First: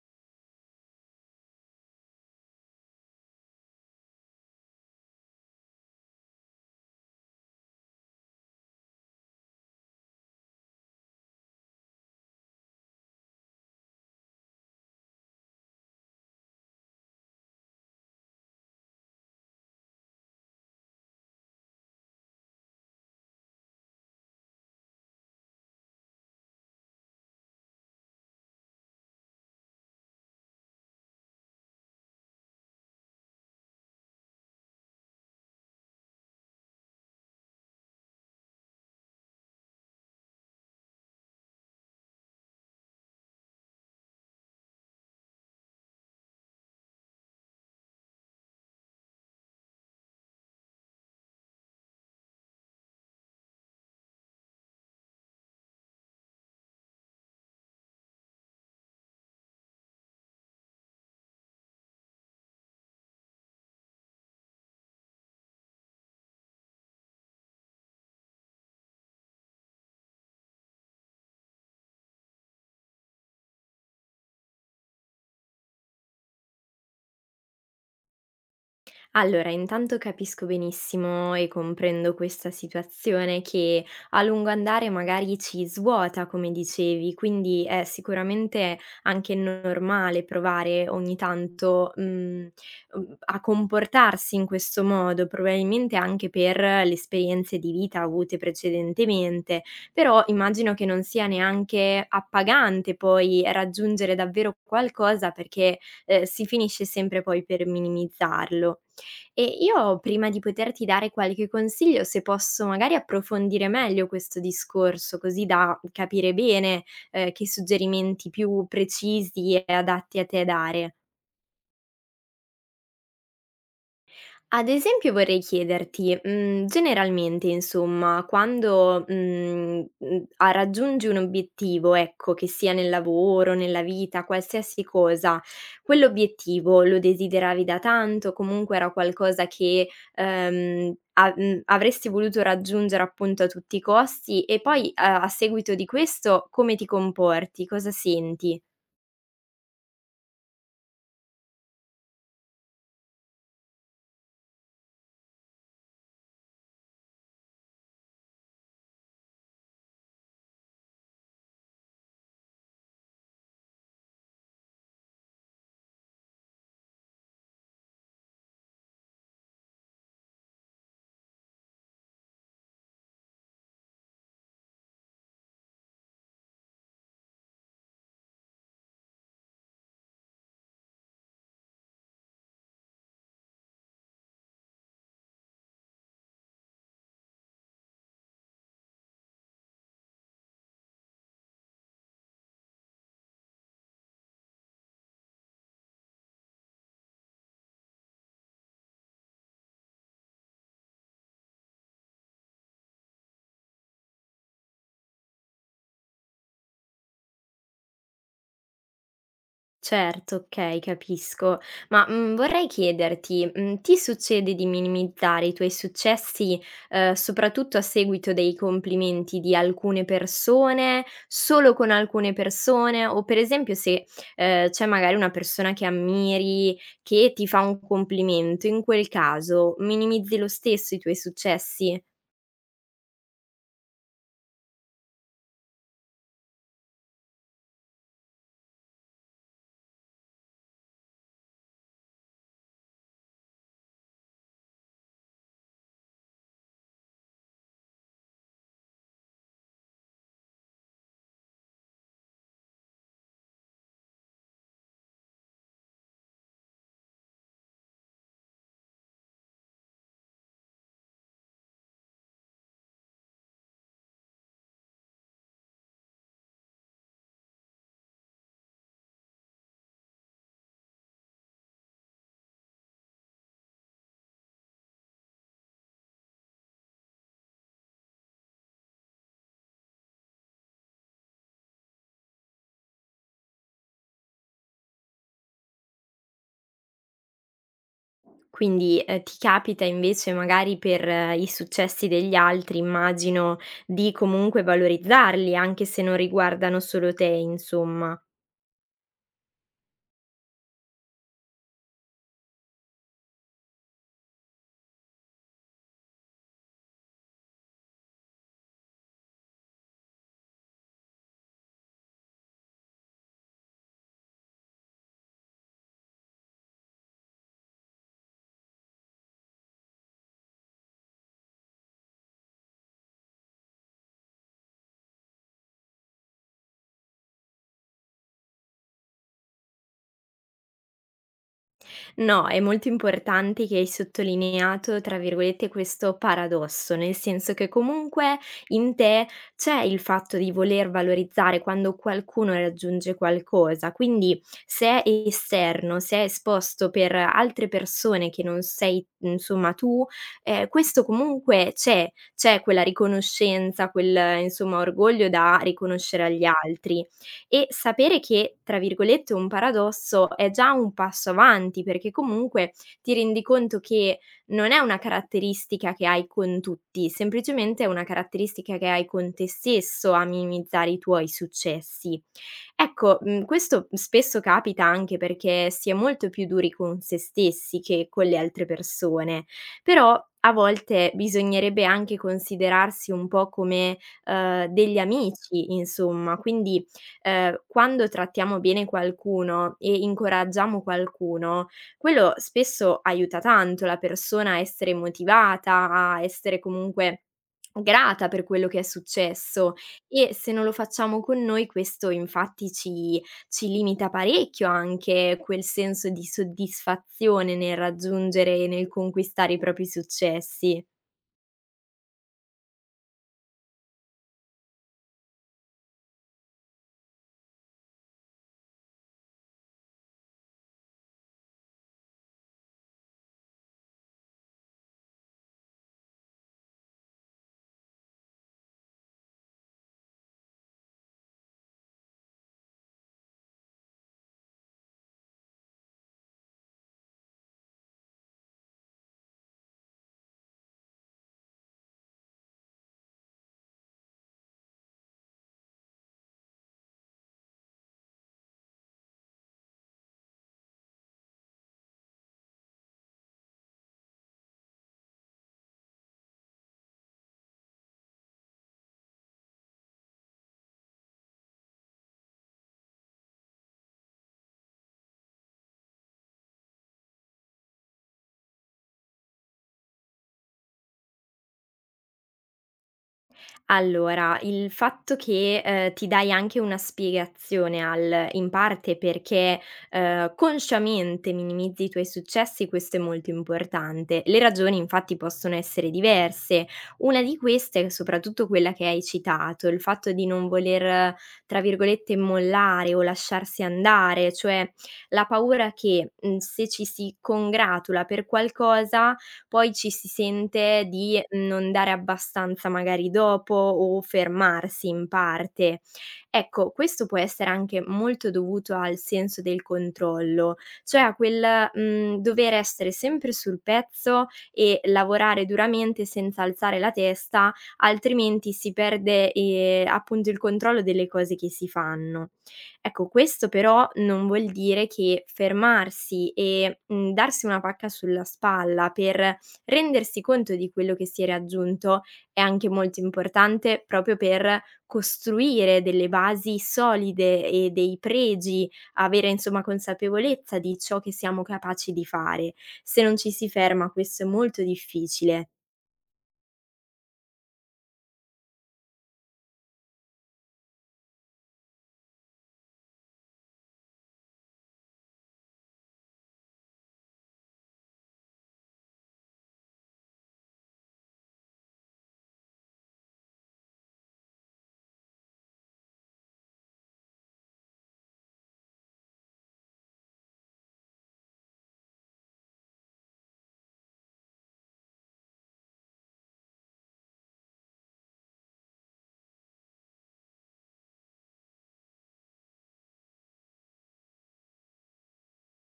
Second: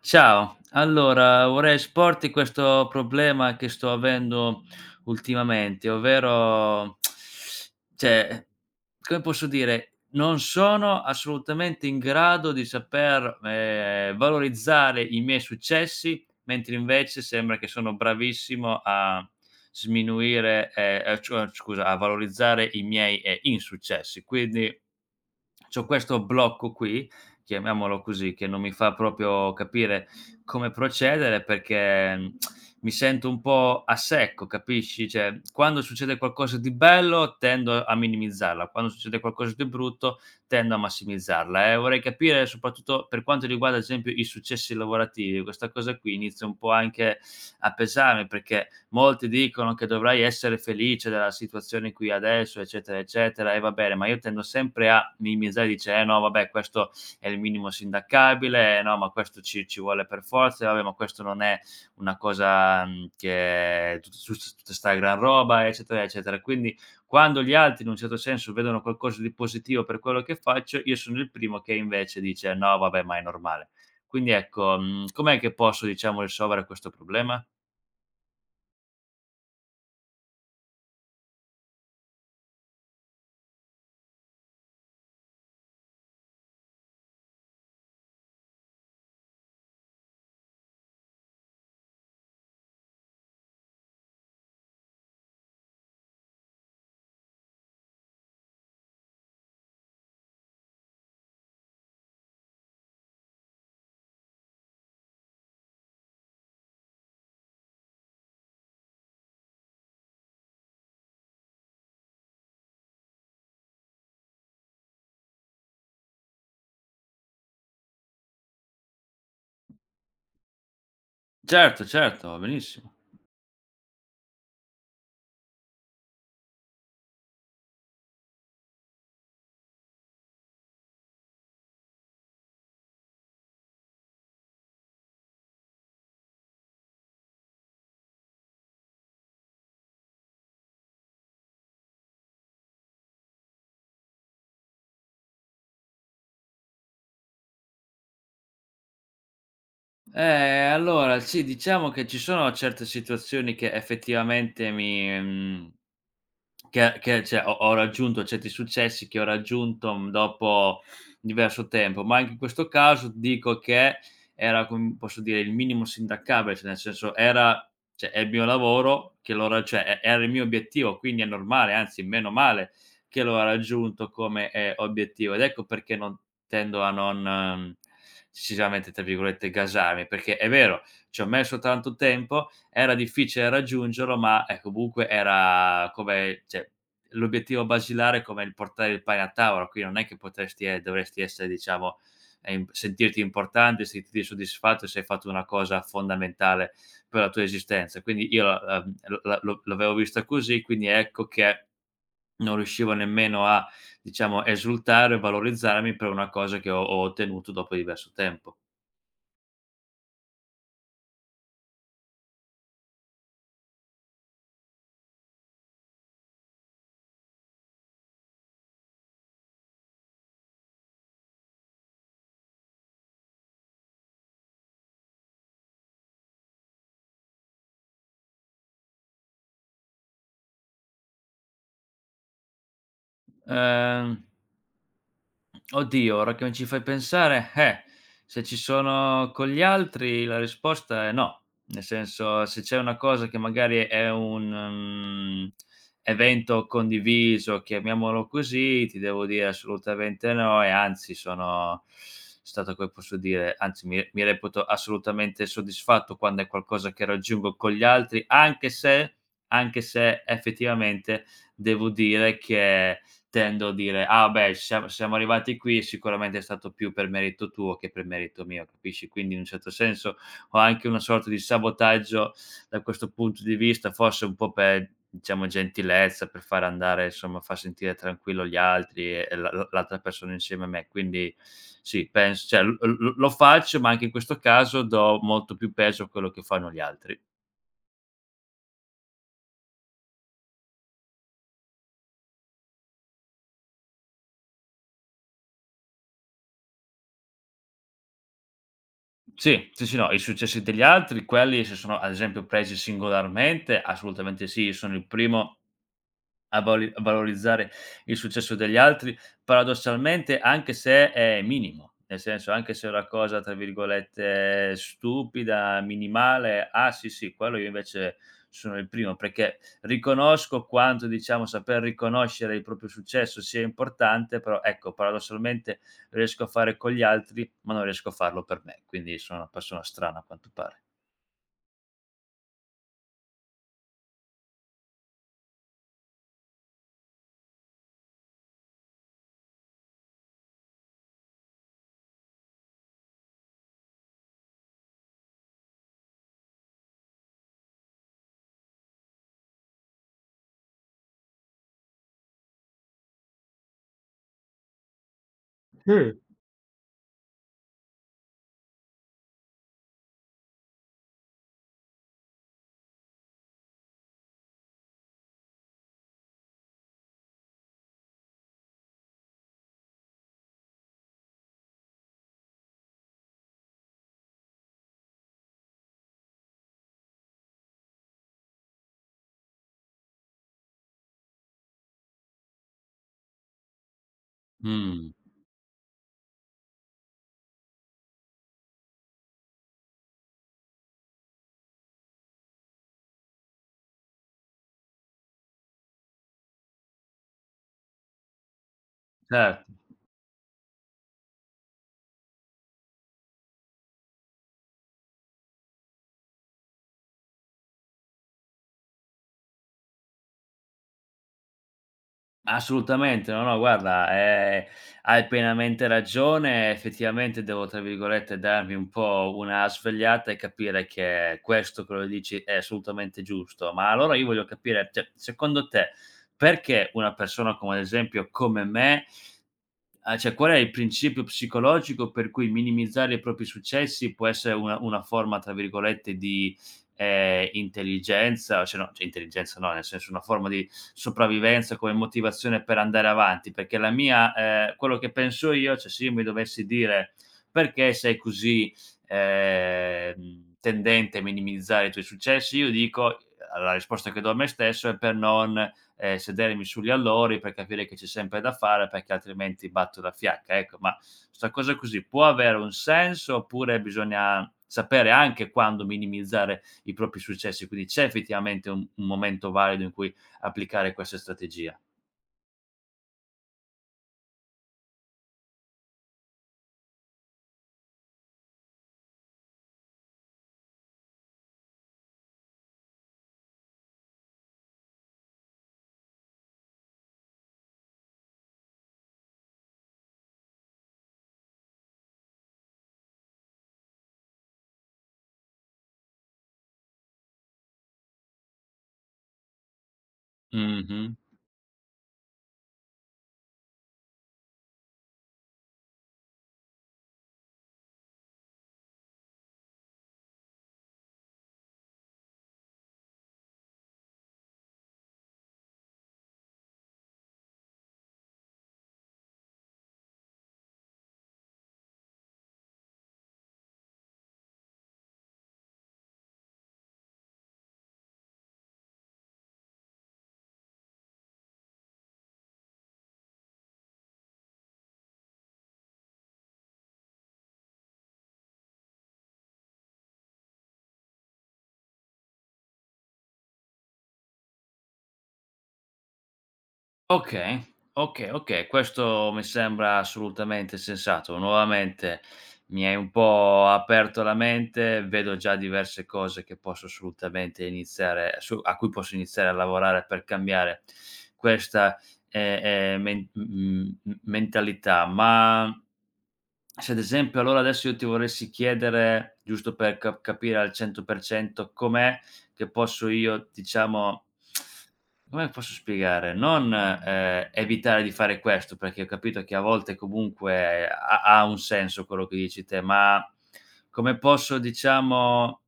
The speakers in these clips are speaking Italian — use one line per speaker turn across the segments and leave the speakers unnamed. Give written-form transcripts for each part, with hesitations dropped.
Ciao, allora vorrei esporti questo problema che sto avendo ultimamente, ovvero cioè, come posso dire, non sono assolutamente in grado di saper, valorizzare i miei successi, mentre invece sembra che sono bravissimo a sminuire, scusa, a valorizzare i miei, insuccessi. Quindi c'ho questo blocco qui, chiamiamolo così, che non mi fa proprio capire come procedere perché mi sento un po' a secco, capisci? Cioè, quando succede qualcosa di bello tendo a minimizzarla, quando succede qualcosa di brutto tendo a massimizzarla e vorrei capire soprattutto per quanto riguarda, ad esempio, i successi lavorativi. Questa cosa qui inizia un po' anche a pesarmi perché molti dicono che dovrei essere felice della situazione qui adesso, eccetera, eccetera, e va bene, ma io tendo sempre a minimizzare, dice: "Eh no, vabbè, questo è il minimo sindacabile, no, ma questo ci vuole per forza, vabbè, ma questo non è una cosa che è tut su s tutta 'sta gran roba, eccetera, eccetera." Quindi quando gli altri in un certo senso vedono qualcosa di positivo per quello che faccio, io sono il primo che invece dice: "No, vabbè, ma è normale." Quindi ecco, com'è che posso, diciamo, risolvere questo problema?
Allora, intanto capisco benissimo e comprendo questa situazione che a lungo andare magari ci svuota, come dicevi, quindi è sicuramente anche normale provare ogni tanto a comportarsi in questo modo, probabilmente anche per le esperienze di vita avute precedentemente, però immagino che non sia neanche appagante poi raggiungere davvero qualcosa perché si finisce sempre poi per minimizzarlo. E io prima di poterti dare qualche consiglio, se posso magari approfondire meglio questo discorso, così da capire bene, che suggerimenti più precisi e adatti a te dare.
Certo, certo, va benissimo.
Ad esempio vorrei chiederti, generalmente insomma quando, a raggiungi un obiettivo, ecco, che sia nel lavoro, nella vita, qualsiasi cosa, quell'obiettivo lo desideravi da tanto, comunque era qualcosa che, avresti voluto raggiungere appunto a tutti i costi e poi a seguito di questo come ti comporti? Cosa senti?
Eh, allora sì, diciamo che ci sono certe situazioni che effettivamente mi mhmm, che cioè ho ho raggiunto certi successi che ho raggiunto dopo diverso tempo, ma anche in questo caso dico che era, com posso dire, il minimo sindacabile, cioè nel senso era, cioè, è il mio lavoro che l'ho ra cioè e era il mio obiettivo, quindi è normale, anzi meno male che l'ho raggiunto come, obiettivo. Ed ecco perché non tendo a non, eccessivamente, tra virgolette, "gasarmi", perché è vero, ci ho messo tanto tempo, era difficile raggiungerlo, ma, comunque era come, cioè, l'obiettivo basilare è come il portare il pane a tavola, quindi non è che potresti e dovresti essere, diciamo, sentirti importante, sentirti soddisfatto se hai fatto una cosa fondamentale per la tua esistenza. Quindi io la l la lo l'avevo vista così, quindi ecco che non riuscivo nemmeno a, diciamo, esultare o valorizzarmi per una cosa che ho ottenuto dopo diverso tempo.
Certo, okay, capisco. Ma, vorrei chiederti, ti succede di minimizzare i tuoi successi, soprattutto a seguito dei complimenti di alcune persone, solo con alcune persone? O per esempio se, c'è magari una persona che ammiri, che ti fa un complimento, in quel caso minimizzi lo stesso i tuoi successi?
Ehm Oddio, ora che mi ci fai pensare, se ci sono con gli altri la risposta è no. Nel senso, se c'è una cosa che magari è un, evento condiviso, chiamiamolo così, ti devo dire assolutamente no e anzi sono stato, come posso dire, anzi mi reputo assolutamente soddisfatto quando è qualcosa che raggiungo con gli altri, anche se, anche se effettivamente devo dire che tendo a dire: "Ah beh, siamo arrivati qui, sicuramente è stato più per merito tuo che per merito mio", capisci? Quindi in un certo senso ho anche una sorta di sabotaggio da questo punto di vista, forse un po' per, diciamo, gentilezza, per far andare, insomma, far sentire tranquillo gli altri e la la l'altra persona insieme a me. Quindi sì, pens cioè l l lo faccio, ma anche in questo caso do molto più peso a quello che fanno gli altri.
Quindi, ti capita invece magari per i successi degli altri, immagino, di comunque valorizzarli, anche se non riguardano solo te, insomma.
Sì, sì, sì, no, i successi degli altri, quelli se sono ad esempio presi singolarmente, assolutamente sì. Sono il primo a vali a valorizzare il successo degli altri, paradossalmente anche se è minimo, nel senso anche se è una cosa tra virgolette "stupida", minimale: "Ah sì, sì, quello", io invece sono il primo perché riconosco quanto, diciamo, saper riconoscere il proprio successo sia importante, però ecco, paradossalmente lo riesco a fare con gli altri, ma non riesco a farlo per me, quindi sono una persona strana a quanto pare.
No, è molto importante che hai sottolineato, tra virgolette, "questo paradosso", nel senso che comunque in te c'è il fatto di voler valorizzare quando qualcuno raggiunge qualcosa, quindi se è esterno, se è esposto per altre persone che non sei, insomma, tu, questo comunque c'è, c'è quella riconoscenza, quel, insomma, orgoglio da
Mh.
riconoscere agli altri. E sapere che, tra virgolette, "un paradosso" è già un passo avanti, perché comunque ti rendi conto che non è una caratteristica che hai con tutti, semplicemente è una caratteristica che hai con te stesso a minimizzare i tuoi successi. Ecco, questo spesso capita anche perché si è molto più duri con se stessi che con le altre persone, però a volte bisognerebbe anche considerarsi un po' come, degli
Mh,
amici insomma, quindi quando trattiamo bene qualcuno e incoraggiamo qualcuno, quello spesso aiuta tanto la persona a essere motivata, a essere comunque grata per quello che è
cer
successo e se non lo facciamo con noi questo infatti ci limita parecchio anche quel senso di soddisfazione nel raggiungere e nel conquistare i propri successi.
Assolutamente, no, no, guarda, hai pienamente ragione. Effettivamente devo, tra virgolette, "darmi un po' una svegliata" e capire che questo, quello che lo dici, è assolutamente giusto. Ma allora io voglio capire, cioè, secondo te, perché una persona come, ad esempio, come me. Cioè qual è il principio psicologico per cui minimizzare i propri successi può essere una forma, tra virgolette, di, intelligenza, cioè no, cioè intelligenza no, nel senso una forma di sopravvivenza come motivazione per andare avanti? Perché la mia, quello che penso io, cioè se io mi dovessi dire: "Perché sei così, tendente a minimizzare i tuoi successi?" Io dico, la risposta che do a me stesso è per non, sedermi sugli allori, per capire che c'è sempre da fare, perché altrimenti batto la fiacca, ecco. Ma 'sta cosa così può avere un senso, oppure bisogna sapere anche quando minimizzare i propri successi? Quindi c'è effettivamente un momento valido in cui applicare questa strategia?
Allora, il fatto che, ti dai anche una spiegazione al in parte perché, consciamente minimizzi i tuoi successi, questo è molto importante. Le ragioni infatti possono essere diverse. Una di queste è soprattutto quella che hai citato, il fatto di non voler, tra virgolette, "mollare" o lasciarsi andare, cioè la paura che, se ci si congratula per qualcosa, poi ci si sente
Mh-mh.
di non dare abbastanza magari dopo o fermarsi in parte. Ecco, questo può essere anche molto dovuto al senso del controllo, cioè a quel, dover essere sempre sul pezzo e lavorare duramente senza alzare la testa, altrimenti si perde, appunto il controllo delle cose che si fanno. Ecco, questo però non vuol dire che fermarsi e, darsi una pacca sulla spalla per rendersi conto di quello che si è raggiunto è anche molto importante proprio per costruire delle basi solide e dei pregi, avere insomma consapevolezza di ciò che siamo capaci di fare. Se non ci si ferma questo è molto difficile.
Okay, okay, okay, questo mi sembra assolutamente sensato. Nuovamente mi hai un po' aperto la mente, vedo già diverse cose che posso assolutamente iniziare su a cui posso iniziare a lavorare per cambiare questa, ehm, ehm, men mhmm, mentalità. Ma se ad esempio, allora adesso io ti volessi chiedere, giusto per capire al 100% com'è che posso io, diciamo, come posso spiegare, non, evitare di fare questo, perché ho capito che a volte comunque ha un senso quello che dici te, ma come posso, diciamo,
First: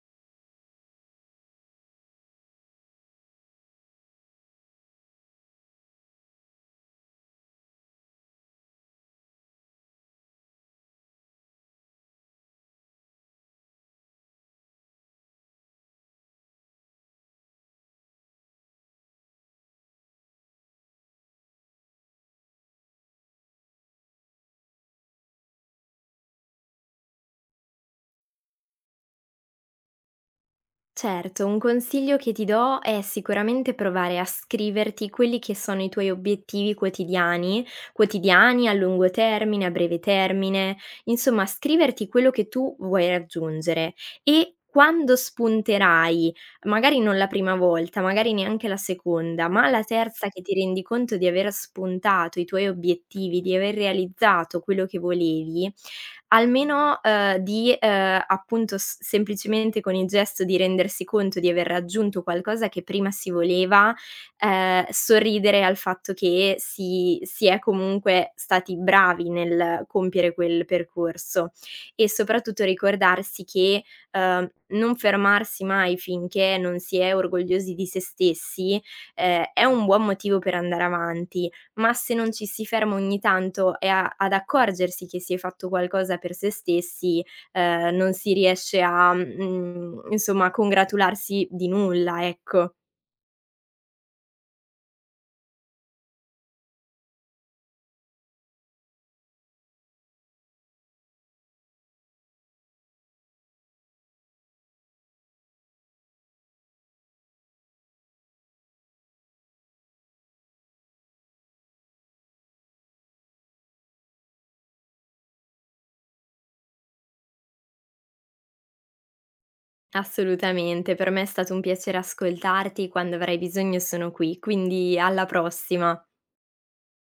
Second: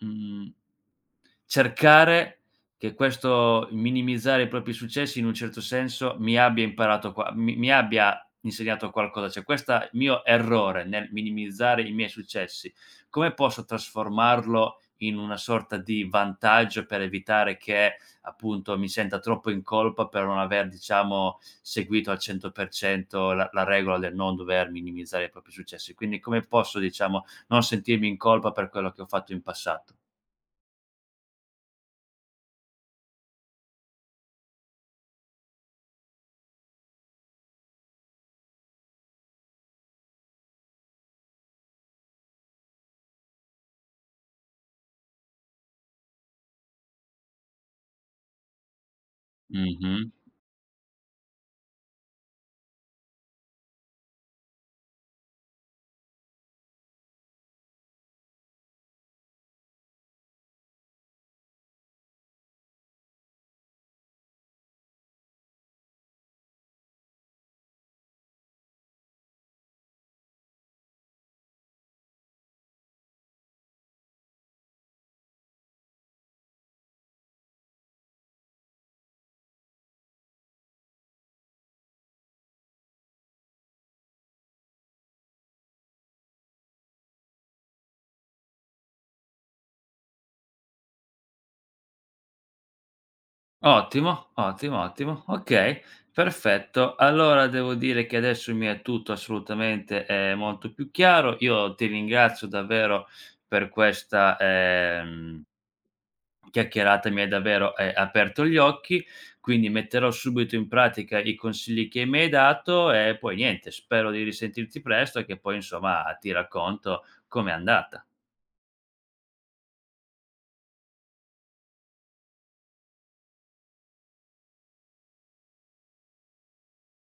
mhmm cercare che questo minimizzare i propri successi, in un certo senso, mi abbia imparato qua mi mi abbia insegnato qualcosa. Cioè, questa mio errore nel minimizzare i miei successi, come posso trasformarlo in una sorta di vantaggio per evitare che, appunto, mi senta troppo in colpa per non aver, diciamo, seguito al 100% la regola del non dover minimizzare i propri successi. Quindi come posso, diciamo, non sentirmi in colpa per quello che ho fatto in passato?
Certo, un consiglio che ti do è sicuramente provare a scriverti quelli che sono i tuoi obiettivi quotidiani, quotidiani, a lungo termine, a breve termine, insomma scriverti quello che tu vuoi raggiungere e quando spunterai, magari non la prima volta, magari neanche la seconda, ma la
Mh-mh.
terza che ti rendi conto di aver spuntato i tuoi obiettivi, di aver realizzato quello che volevi, almeno, di, appunto, s semplicemente con il gesto di rendersi conto di aver raggiunto qualcosa che prima si voleva, sorridere al fatto che si è comunque stati bravi nel compiere quel percorso e soprattutto ricordarsi che, non fermarsi mai finché non si è orgogliosi di se stessi, è un buon motivo per andare avanti. Ma se non ci si ferma ogni tanto e a ad accorgersi che si è fatto qualcosa per se stessi, non si riesce a, insomma, a congratularsi di nulla, ecco.
Ottimo, ottimo, ottimo. Okay, perfetto. Allora devo dire che adesso mi è tutto assolutamente, molto più chiaro. Io ti ringrazio davvero per questa, chiacchierata, mi hai davvero, aperto gli occhi, quindi metterò subito in pratica i consigli che mi hai dato e poi niente, spero di risentirti presto e che poi, insomma, ti racconto com'è andata.
Assolutamente, per me è stato un piacere ascoltarti, quando avrai bisogno sono qui, quindi alla prossima.